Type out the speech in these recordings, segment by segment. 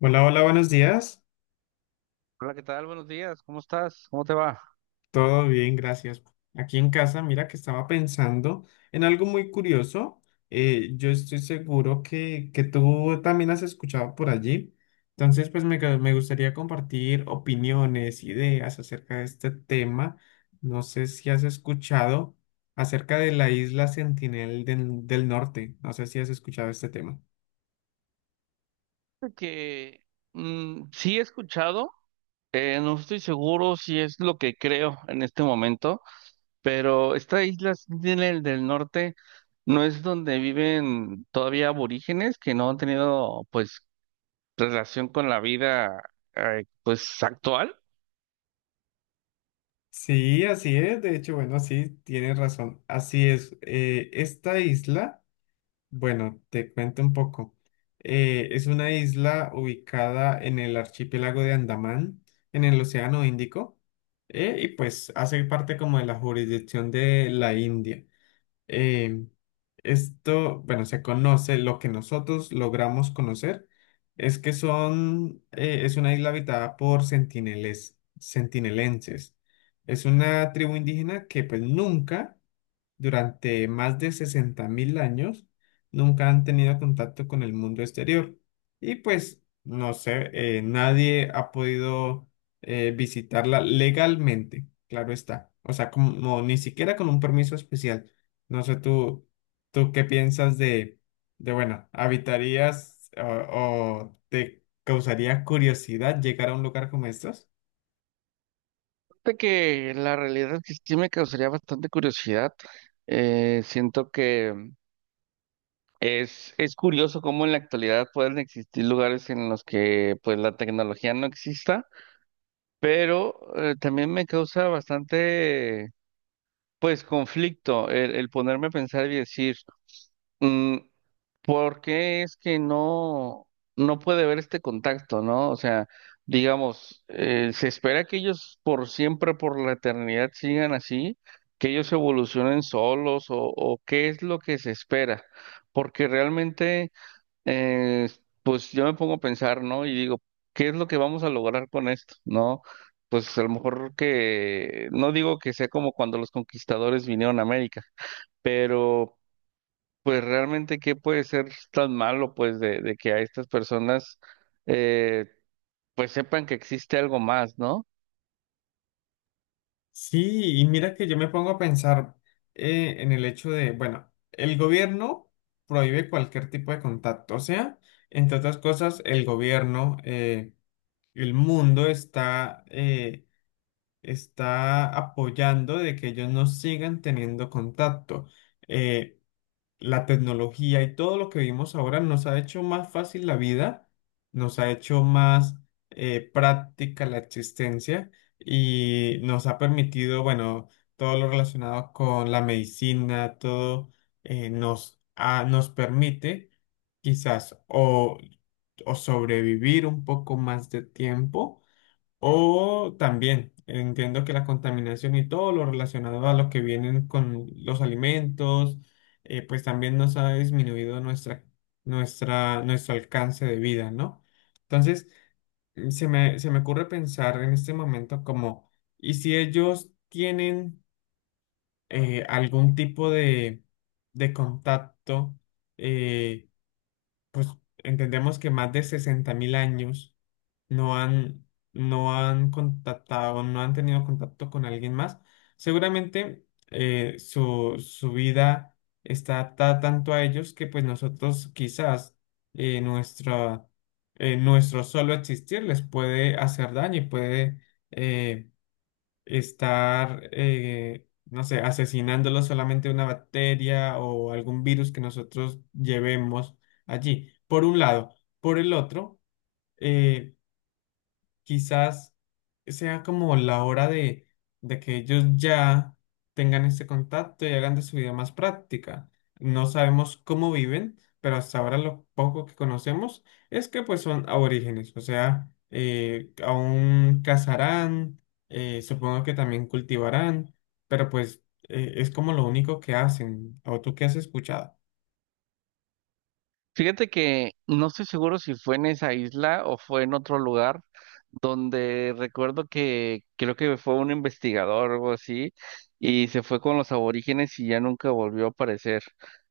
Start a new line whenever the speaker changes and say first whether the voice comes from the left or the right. left: Hola, hola, buenos días.
right: Hola, ¿qué tal? Buenos días. ¿Cómo estás? ¿Cómo te va?
left: Todo bien, gracias. Aquí en casa, mira que estaba pensando en algo muy curioso. Yo estoy seguro que tú también has escuchado por allí. Entonces, pues me gustaría compartir opiniones, ideas acerca de este tema. No sé si has escuchado acerca de la isla Sentinel del Norte. No sé si has escuchado este tema.
right: Que sí he escuchado, no estoy seguro si es lo que creo en este momento, pero esta isla Sentinel del Norte no es donde viven todavía aborígenes que no han tenido pues relación con la vida pues actual.
left: Sí, así es. De hecho, bueno, sí, tienes razón. Así es. Esta isla... Bueno, te cuento un poco. Es una isla ubicada en el archipiélago de Andamán, en el Océano Índico, y pues hace parte como de la jurisdicción de la India. Eh, esto, bueno, se conoce, lo que nosotros logramos conocer es que son, es una isla habitada por centineles, centinelenses. Es una tribu indígena que pues nunca durante más de 60.000 años nunca han tenido contacto con el mundo exterior. Y pues, no sé, nadie ha podido visitarla legalmente, claro está. O sea, como no, ni siquiera con un permiso especial. No sé, tú qué piensas de bueno, ¿habitarías o te causaría curiosidad llegar a un lugar como estos?
right: De que la realidad es que sí me causaría bastante curiosidad. Siento que es curioso cómo en la actualidad pueden existir lugares en los que pues la tecnología no exista, pero también me causa bastante pues conflicto el ponerme a pensar y decir, mm, ¿por qué es que no puede haber este contacto, ¿no? O sea, digamos, se espera que ellos por siempre, por la eternidad sigan así, que ellos evolucionen solos o qué es lo que se espera, porque realmente eh, pues yo me pongo a pensar, ¿no? Y digo, ¿qué es lo que vamos a lograr con esto? ¿No? Pues a lo mejor que, no digo que sea como cuando los conquistadores vinieron a América, pero pues realmente, ¿qué puede ser tan malo, pues, de que a estas personas, eh, pues sepan que existe algo más, ¿no?
left: Sí, y mira que yo me pongo a pensar en el hecho de, bueno, el gobierno prohíbe cualquier tipo de contacto, o sea, entre otras cosas, el gobierno, el mundo está, está apoyando de que ellos no sigan teniendo contacto. Eh, la tecnología y todo lo que vivimos ahora nos ha hecho más fácil la vida, nos ha hecho más práctica la existencia y nos ha permitido, bueno, todo lo relacionado con la medicina, todo nos permite quizás o sobrevivir un poco más de tiempo o también entiendo que la contaminación y todo lo relacionado a lo que vienen con los alimentos, pues también nos ha disminuido nuestro alcance de vida, ¿no? Entonces, se me ocurre pensar en este momento como, ¿y si ellos tienen algún tipo de contacto? eh, pues entendemos que más de 60.000 años no han, no han contactado, no han tenido contacto con alguien más. Seguramente su vida está adaptada tanto a ellos que pues nosotros quizás eh, nuestra, nuestro solo existir les puede hacer daño y puede eh, estar, no sé, asesinándolo solamente una bacteria o algún virus que nosotros llevemos allí, por un lado. Por el otro, eh, quizás sea como la hora de que ellos ya tengan este contacto y hagan de su vida más práctica. No sabemos cómo viven, pero hasta ahora lo poco que conocemos es que pues son aborígenes, o sea, aún cazarán, supongo que también cultivarán, pero pues es como lo único que hacen. ¿O tú qué has escuchado?
right: Fíjate que no estoy seguro si fue en esa isla o fue en otro lugar donde recuerdo que creo que fue un investigador o algo así y se fue con los aborígenes y ya nunca volvió a aparecer.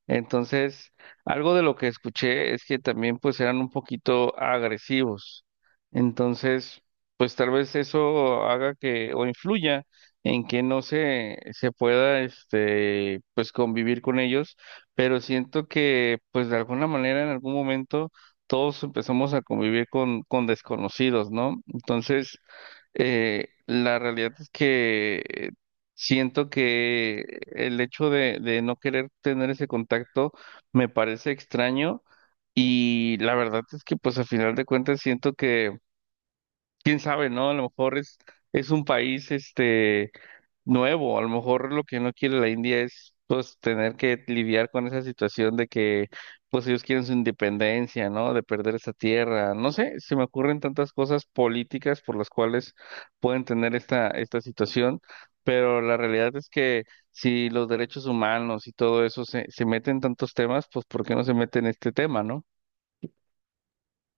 right: Entonces, algo de lo que escuché es que también pues eran un poquito agresivos. Entonces, pues tal vez eso haga que o influya en que no se pueda este pues convivir con ellos, pero siento que pues de alguna manera en algún momento todos empezamos a convivir con desconocidos, ¿no? Entonces, la realidad es que siento que el hecho de no querer tener ese contacto me parece extraño y la verdad es que pues a final de cuentas siento que, quién sabe, ¿no? A lo mejor es un país, este nuevo. A lo mejor lo que no quiere la India es pues tener que lidiar con esa situación de que pues ellos quieren su independencia, ¿no? De perder esa tierra. No sé, se me ocurren tantas cosas políticas por las cuales pueden tener esta situación, pero la realidad es que si los derechos humanos y todo eso se meten en tantos temas, pues ¿por qué no se mete en este tema, ¿no?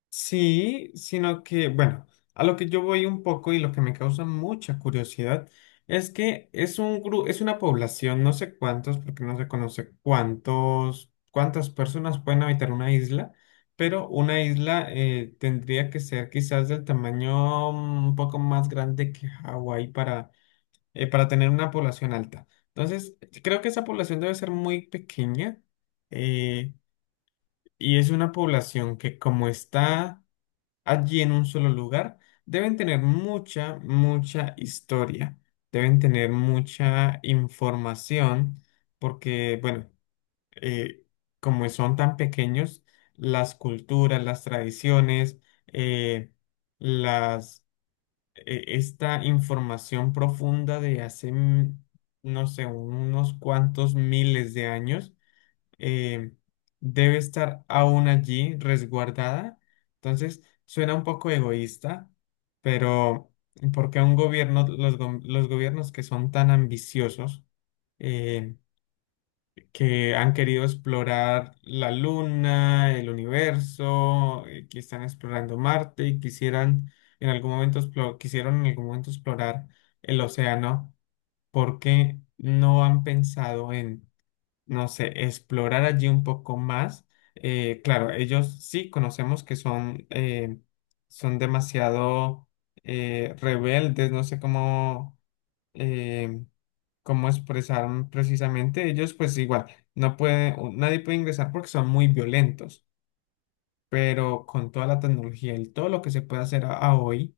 left: Sí, sino que, bueno, a lo que yo voy un poco y lo que me causa mucha curiosidad es que es es una población, no sé cuántos, porque no se conoce cuántos, cuántas personas pueden habitar una isla, pero una isla tendría que ser quizás del tamaño un poco más grande que Hawái para tener una población alta. Entonces, creo que esa población debe ser muy pequeña eh, y es una población que como está allí en un solo lugar, deben tener mucha, mucha historia, deben tener mucha información, porque, bueno, eh, como son tan pequeños, las culturas, las tradiciones, eh, las, esta información profunda de hace, no sé, unos cuantos miles de años eh, debe estar aún allí resguardada. Entonces, suena un poco egoísta, pero ¿por qué un gobierno, los gobiernos que son tan ambiciosos, eh, que han querido explorar la Luna, el universo, que están explorando Marte y quisieran en algún momento, quisieron en algún momento explorar el océano? ¿Por qué no han pensado no sé, explorar allí un poco más? Claro, ellos sí conocemos que son, son demasiado rebeldes, no sé cómo, eh, cómo expresaron precisamente. Ellos pues igual, nadie puede ingresar porque son muy violentos, pero con toda la tecnología y todo lo que se puede hacer a hoy,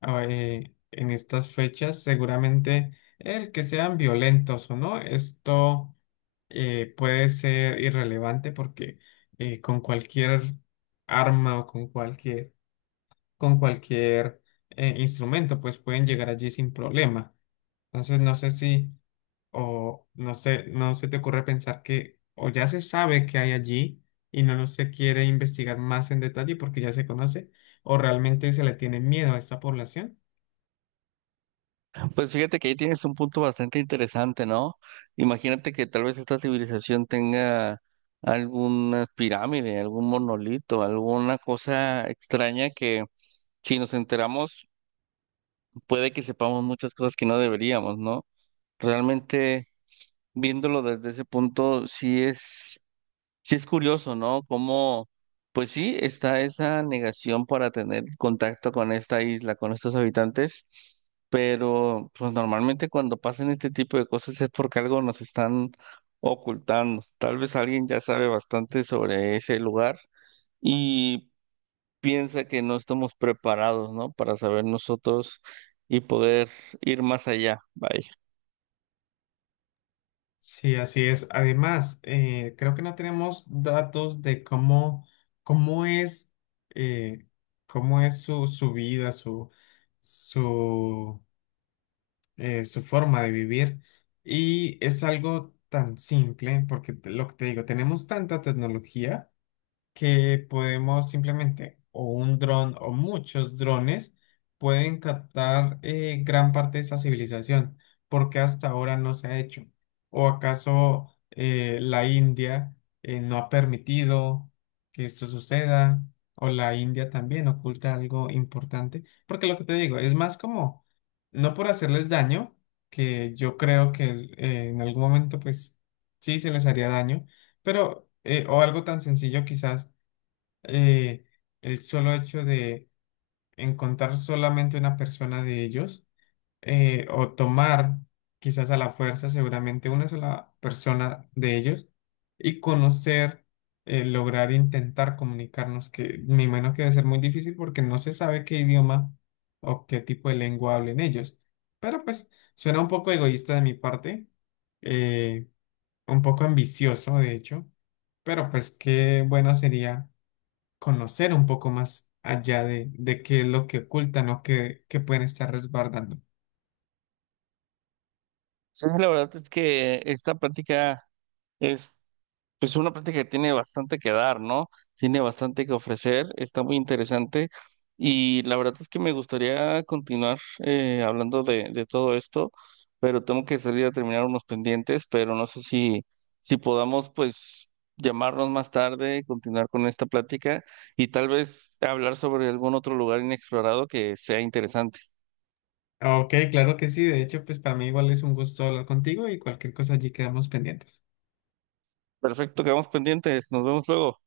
left: en estas fechas, seguramente el que sean violentos o no, esto puede ser irrelevante porque con cualquier arma o con cualquier instrumento, pues pueden llegar allí sin problema. Entonces, no sé si, o no sé, no se te ocurre pensar que o ya se sabe que hay allí y no lo se quiere investigar más en detalle porque ya se conoce, o realmente se le tiene miedo a esta población.
right: Pues fíjate que ahí tienes un punto bastante interesante, ¿no? Imagínate que tal vez esta civilización tenga alguna pirámide, algún monolito, alguna cosa extraña que si nos enteramos puede que sepamos muchas cosas que no deberíamos, ¿no? Realmente viéndolo desde ese punto, Sí es curioso, ¿no? Cómo, pues sí, está esa negación para tener contacto con esta isla, con estos habitantes, pero pues normalmente cuando pasan este tipo de cosas es porque algo nos están ocultando. Tal vez alguien ya sabe bastante sobre ese lugar y piensa que no estamos preparados, ¿no? Para saber nosotros y poder ir más allá. Vaya.
left: Sí, así es. Además, creo que no tenemos datos de cómo, cómo es, eh, cómo es su, su vida, su, su forma de vivir. Y es algo tan simple, porque lo que te digo, tenemos tanta tecnología que podemos simplemente, o un dron o muchos drones, pueden captar gran parte de esa civilización, porque hasta ahora no se ha hecho. ¿O acaso la India no ha permitido que esto suceda? ¿O la India también oculta algo importante? Porque lo que te digo, es más como, no por hacerles daño, que yo creo que en algún momento pues sí se les haría daño, pero, o algo tan sencillo quizás eh, el solo hecho de encontrar solamente una persona de ellos o tomar quizás a la fuerza seguramente una sola persona de ellos y conocer, lograr intentar comunicarnos, que me imagino que debe ser muy difícil porque no se sabe qué idioma o qué tipo de lengua hablen ellos. Pero pues suena un poco egoísta de mi parte, eh, un poco ambicioso de hecho, pero pues qué bueno sería conocer un poco más allá de qué es lo que ocultan o qué, qué pueden estar resguardando.
right: Sí, la verdad es que esta práctica Pues una práctica que tiene bastante que dar, ¿no? Tiene bastante que ofrecer, está muy interesante y la verdad es que me gustaría continuar hablando de todo esto, pero tengo que salir a terminar unos pendientes, pero no sé si, si podamos pues llamarnos más tarde, continuar con esta plática y tal vez hablar sobre algún otro lugar inexplorado que sea interesante.
left: Ok, claro que sí. De hecho, pues para mí igual es un gusto hablar contigo y cualquier cosa allí quedamos pendientes.
right: Perfecto, quedamos pendientes, nos vemos luego.